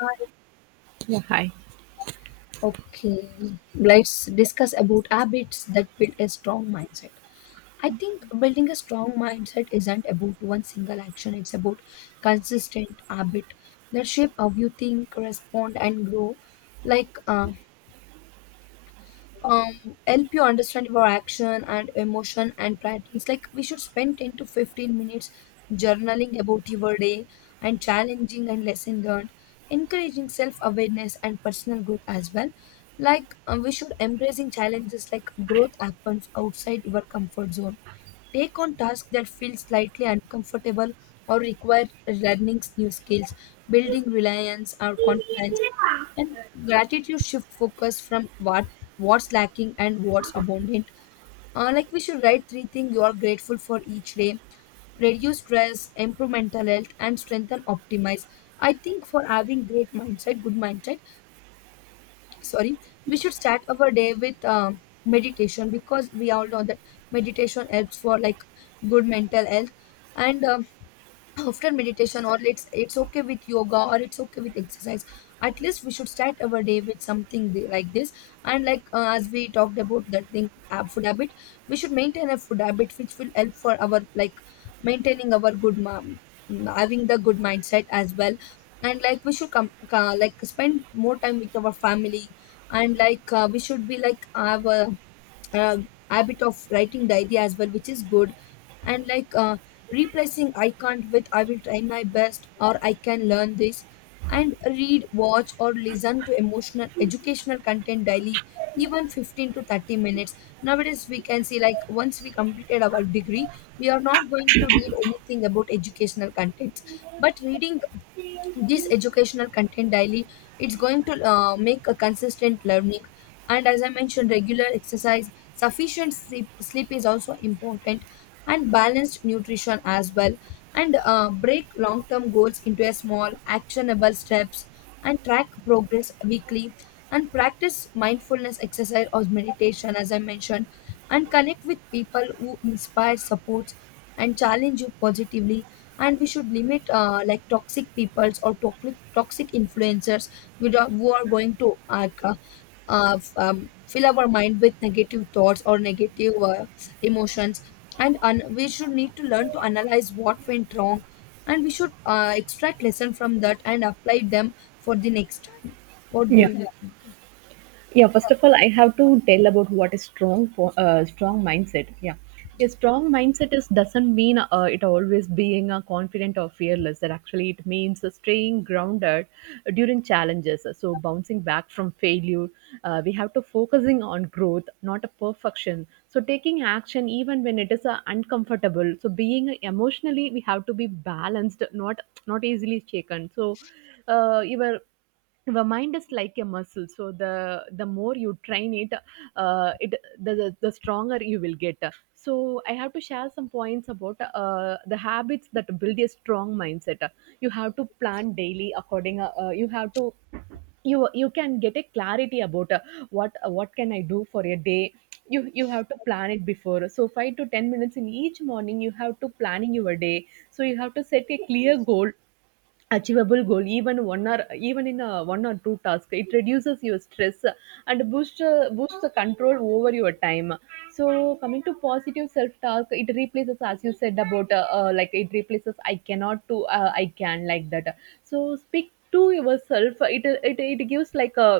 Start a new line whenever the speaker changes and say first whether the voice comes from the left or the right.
left: Right.
right: Yeah. Hi.
left: Okay, let's discuss about habits that build a strong mindset. I think building a strong mindset isn't about one single action, it's about consistent habit that shape how you think, respond, and grow. Like help you understand your action and emotion and patterns, like we should spend 10 to 15 minutes journaling about your day and challenging and lesson learned, encouraging self-awareness and personal growth as well. Like we should embracing challenges, like growth happens outside your comfort zone. Take on tasks that feel slightly uncomfortable or require learning new skills, building reliance or confidence. And gratitude shift focus from what's lacking and what's abundant. Like we should write three things you are grateful for each day, reduce stress, improve mental health, and strengthen optimize. I think for having great mindset, good mindset, sorry, we should start our day with meditation because we all know that meditation helps for like good mental health. And after meditation, or let's it's okay with yoga or it's okay with exercise, at least we should start our day with something like this. And like as we talked about that thing, food habit, we should maintain a food habit which will help for our like maintaining our good mom, having the good mindset as well. And like we should come like spend more time with our family. And like we should be like have a uh, habit of writing diary as well, which is good. And like replacing I can't with I will try my best or I can learn this. And read, watch, or listen to emotional, educational content daily, even 15 to 30 minutes. Nowadays, we can see like once we completed our degree, we are not going to read anything about educational contents. But reading this educational content daily, it's going to make a consistent learning. And as I mentioned, regular exercise, sufficient sleep is also important, and balanced nutrition as well. And break long term goals into a small actionable steps and track progress weekly and practice mindfulness exercise or meditation, as I mentioned, and connect with people who inspire support and challenge you positively. And we should limit like toxic peoples or toxic influencers with, who are going to like, fill our mind with negative thoughts or negative emotions. And we should need to learn to analyze what went wrong, and we should extract lesson from that and apply them for the next time. What
right: Yeah.
left: do, yeah, you think?
right: Yeah, first of all I have to tell about what is strong for strong mindset. Yeah, a strong mindset is doesn't mean it always being confident or fearless. That actually it means staying grounded during challenges, so bouncing back from failure. We have to focusing on growth, not a perfection, so taking action even when it is uncomfortable. So being emotionally we have to be balanced, not easily shaken. So you were the mind is like a muscle, so the more you train it, the stronger you will get. So I have to share some points about the habits that build a strong mindset. You have to plan daily according you have to, you can get a clarity about what can I do for a day. You have to plan it before, so 5 to 10 minutes in each morning you have to planning your day. So you have to set a clear goal, achievable goal, even in a one or two tasks. It reduces your stress and boosts boosts the control over your time. So coming to positive self talk, it replaces, as you said about like it replaces I cannot to I can, like that. So speak to yourself, it gives like a,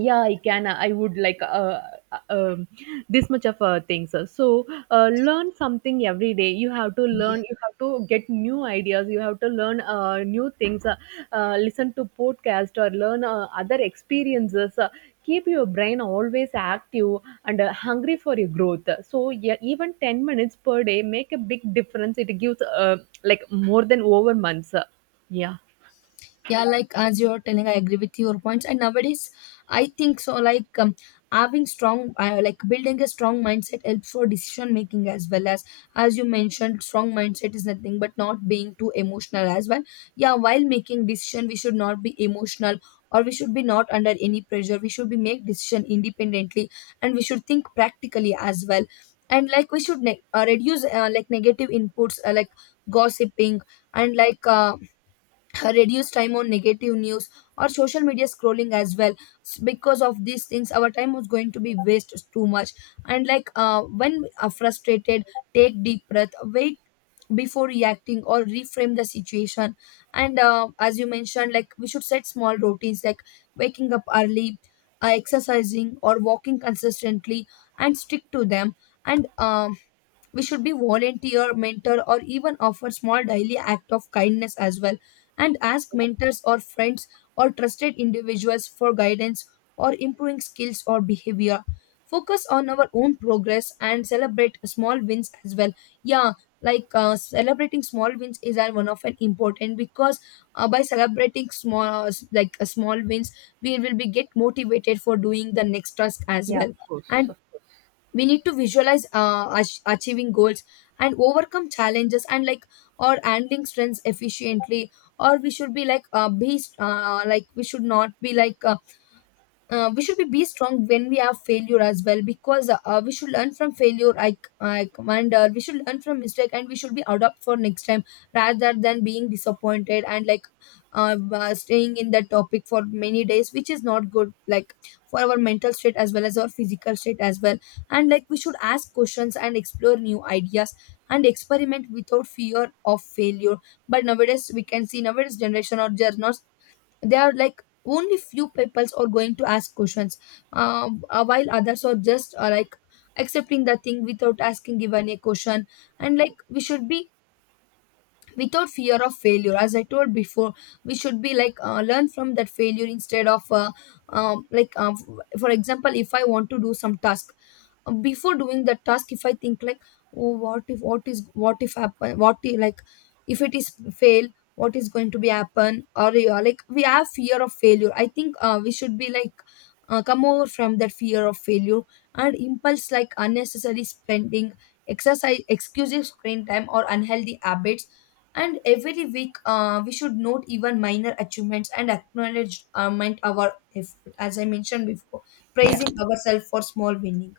right: yeah, I can, I would like uh, um, this much of things. So learn something every day. You have to
left: Yeah,
right: learn, you have to get new ideas, you have to learn new things, listen to podcast or learn other experiences. Keep your brain always active and hungry for your growth. So yeah, even 10 minutes per day make a big difference. It gives like more than over months. Yeah.
left: yeah. Like as you're telling, I agree with your points, and nowadays I think so like having strong like building a strong mindset helps for decision making, as well as you mentioned strong mindset is nothing but not being too emotional as well. Yeah, while making decision we should not be emotional, or we should be not under any pressure, we should be make decision independently, and we should think practically as well. And like we should reduce like negative inputs like gossiping. And like reduce time on negative news or social media scrolling as well. Because of these things our time was going to be waste too much. And like when we are frustrated, take deep breath, wait before reacting or reframe the situation. And as you mentioned, like we should set small routines like waking up early, exercising or walking consistently, and stick to them. And we should be volunteer mentor or even offer small daily act of kindness as well, and ask mentors or friends or trusted individuals for guidance or improving skills or behavior. Focus on our own progress and celebrate small wins as well. Yeah, like celebrating small wins is one of an important because by celebrating small like small wins we will be get motivated for doing the next task as
right: Yeah,
left: well.
right: of course,
left: And
right: of course.
left: we need to visualize achieving goals and overcome challenges, and like or handling strengths efficiently. Or we should be like we should not be like we should be strong when we have failure as well, because we should learn from failure. I wonder we should learn from mistake and we should be adopt for next time rather than being disappointed, and like staying in that topic for many days which is not good like for our mental state as well as our physical state as well. And like we should ask questions and explore new ideas and experiment without fear of failure. But nowadays we can see nowadays generation or they are not, there are like only few peoples are going to ask questions, while others are just like accepting the thing without asking even a question. And like we should be without fear of failure, as I told before, we should be like learn from that failure instead of like for example, if I want to do some task, before doing that task, if I think like, oh, what if, what is, what if happen, what if, like, if it is fail, what is going to be happen? Or you, like, we have fear of failure. I think we should be like come over from that fear of failure. And impulse like unnecessary spending, exercise exclusive screen time or unhealthy habits. And every week we should note even minor achievements and acknowledge and our effort, as I mentioned before,
right: Yeah.
left: praising ourselves for small winning.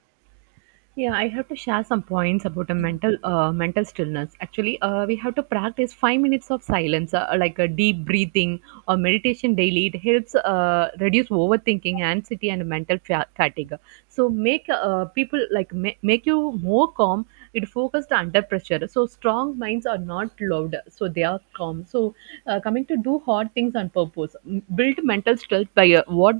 right: Yeah, I have to share some points about a mental mental stillness. Actually, we have to practice 5 minutes of silence, like a deep breathing or meditation daily. It helps reduce overthinking, anxiety, and mental fatigue. So make people like make you more calm. It focused under pressure. So strong minds are not loud, so they are calm. So coming to do hard things on purpose, build mental strength by what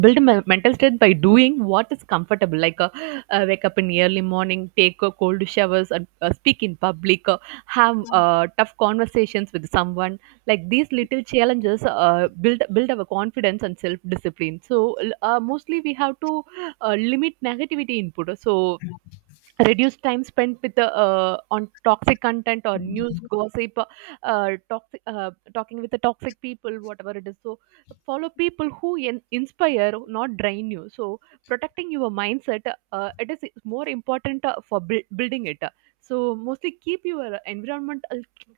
right: build my mental strength by doing what is comfortable, like wake up in early morning, take cold showers, and speak in public, have tough conversations with someone. Like these little challenges build our confidence and self discipline. So mostly we have to limit negativity input. So reduce time spent with the on toxic content or news
left: Yeah.
right: gossip, toxic talking with the toxic people, whatever it is. So follow people who inspire, not drain you. So protecting your mindset, it is more important for building it. So mostly keep your environment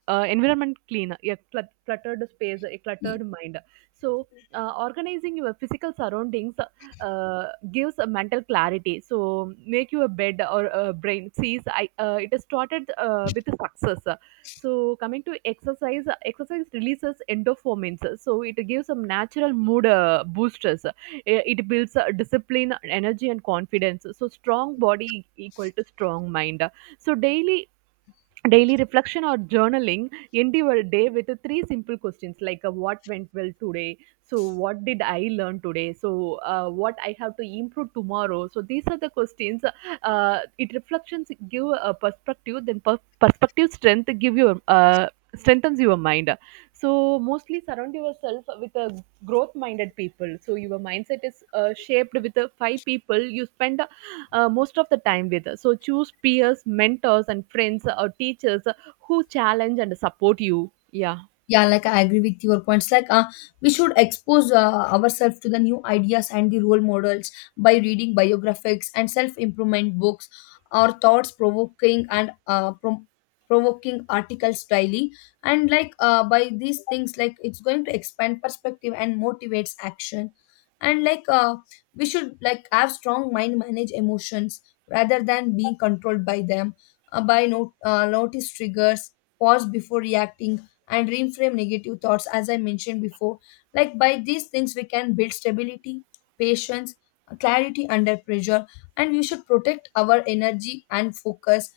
right: environment clean. A cluttered space, a cluttered mind. So organizing your physical surroundings uh, gives a mental clarity. So make you a bed or a brain. Sees I it is started with success. So coming to exercise, exercise releases endorphins. So it gives some natural mood boosters. It builds discipline, energy, and confidence. So strong body equal to strong mind. So daily reflection or journaling, end your day with three simple questions, like what went well today, so what did I learn today, so what I have to improve tomorrow. So these are the questions. It reflections give a perspective, then perspective strength give your strengthens your mind. So mostly surround yourself with a growth minded people. So your mindset is shaped with the five people you spend most of the time with. So choose peers, mentors, and friends or teachers who challenge and support you. Yeah.
left: Yeah, like I agree with your points. Like we should expose ourselves to the new ideas and the role models by reading biographies and self-improvement books or thoughts provoking and provoking articles daily. And like by these things, like it's going to expand perspective and motivates action. And like we should like have strong mind manage emotions rather than being controlled by them, by not notice triggers, pause before reacting, and reframe negative thoughts, as I mentioned before. Like by these things, we can build stability, patience, clarity under pressure, and we should protect our energy and focus,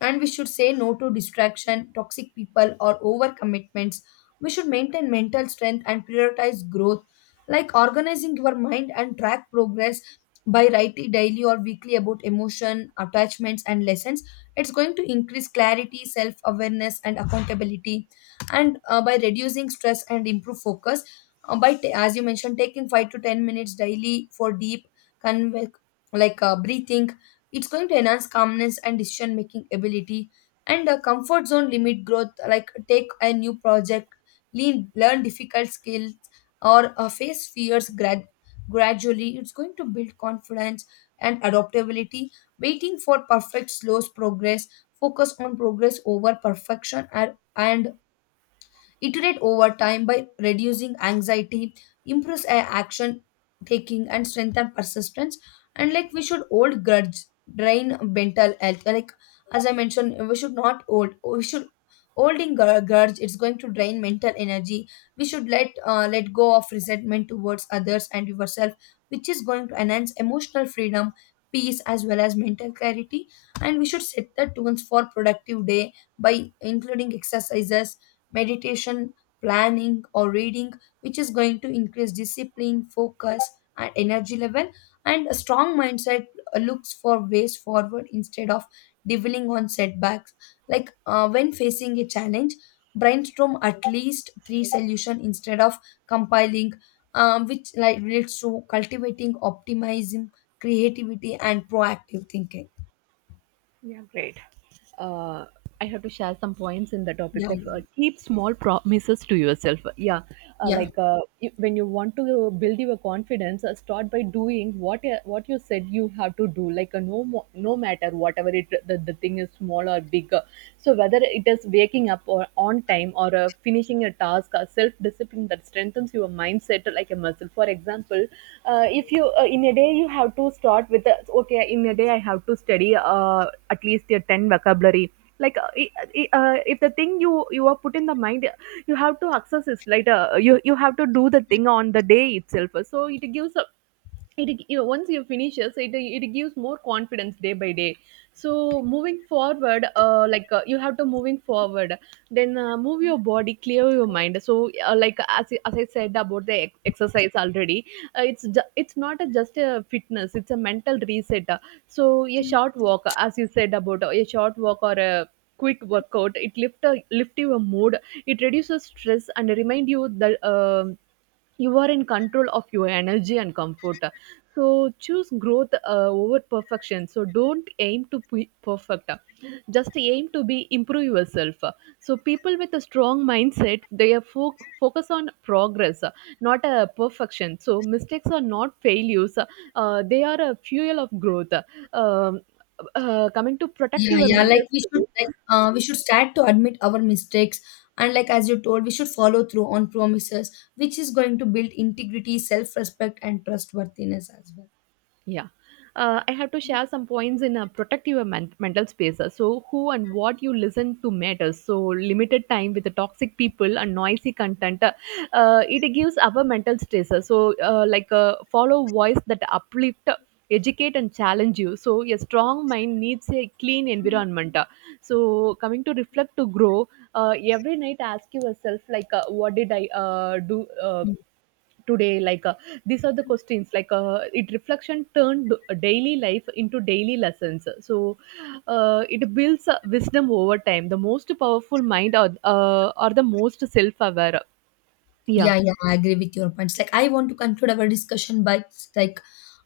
left: and we should say no to distraction, toxic people, or overcommitments. We should maintain mental strength and prioritize growth, like organizing your mind and track progress by writing daily or weekly about emotion, attachments, and lessons. It's going to increase clarity, self awareness, and accountability, and by reducing stress and improve focus. As you mentioned, taking 5 to 10 minutes daily for deep, conve- like breathing, it's going to enhance calmness and decision making ability. And a comfort zone limit growth, like take a new project, lean, learn difficult skills, or face fears gradually. It's going to build confidence and adaptability. Waiting for perfect slows progress. Focus on progress over perfection, and iterate over time by reducing anxiety, improves action taking, and strengthen persistence. And like we should hold grudge, drain mental health. Like as I mentioned, we should not hold. We should holding grudge. It's going to drain mental energy. We should let go of resentment towards others and yourself, which is going to enhance emotional freedom, peace, as well as mental clarity. And we should set the tunes for productive day by including exercises, meditation, planning, or reading, which is going to increase discipline, focus, and energy level. And a strong mindset looks for ways forward instead of dwelling on setbacks. Like when facing a challenge, brainstorm at least three solutions instead of compiling, which like leads to cultivating optimism, creativity, and proactive thinking.
right: uh, I have to share some points in the topic
left: Yeah,
right: of
left: yeah,
right: keep small promises to yourself. Yeah,
left: yeah.
right: like when you want to build your confidence, start by doing what you said you have to do. Like no matter whatever it the thing is small or big. So whether it is waking up or on time or finishing a task, self discipline that strengthens your mindset like a muscle. For example, if you in a day you have to start with the, okay, in a day I have to study at least 10 vocabulary, like if the thing you are put in the mind, you have to access it. Like you have to do the thing on the day itself, so it gives a, once you finish it, so it gives more confidence day by day. So moving forward, you have to moving forward. Then move your body, clear your mind. So as I said about the exercise already, it's not a, just a fitness, it's a mental reset. So a short walk, as you said about a short walk or a quick workout, it lift your mood. It reduces stress and remind you that you are in control of your energy and comfort. So choose growth over perfection. So don't aim to be perfect, just aim to be improve yourself. So people with a strong mindset, they are focus on progress, not a perfection. So mistakes are not failures, they are a fuel of growth. um, Coming to protect
left: Yeah,
right: your
left: yeah.
right: mental
left: Like we should
right: space.
left: we should start to admit our mistakes, and like as you told, we should follow through on promises, which is going to build integrity, self-respect, and trustworthiness as well.
right: Yeah. I have to share some points in a protective mental space. So, who and what you listen to matters. So, limited time with the toxic people and noisy content, it gives our mental stress. So, like follow voice that uplift, educate, and challenge you. So, a strong mind needs a clean
left: Mm.
right: environment. So, coming to reflect to grow, every night ask yourself, like, what did I do? Today, like, these are the questions, like, it reflection turned daily life into daily lessons. So it builds wisdom over time. The most powerful mind are, are the most self-aware. Yeah.
left: Yeah, yeah, I agree with your points. Like I want to conclude our discussion by like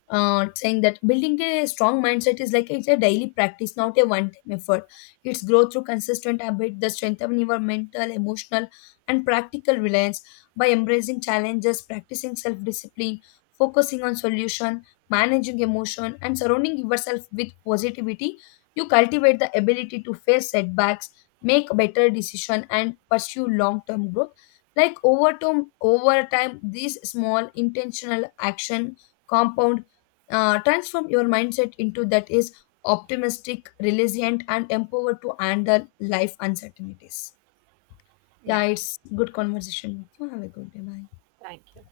left: saying that building a strong mindset is like it's a daily practice, not a one-time effort. It's growth through consistent habit, the strength of your mental, emotional, and practical reliance by embracing challenges, practicing self-discipline, focusing on solution, managing emotion, and surrounding yourself with positivity. You cultivate the ability to face setbacks, make better decision, and pursue long-term growth. Like over time, these small intentional action compound, transform your mindset into that is optimistic resilient and empowered to handle life uncertainties.
right: Yeah,
left: Yeah, it's good conversation with you. Have a good day. Bye.
right: thank you.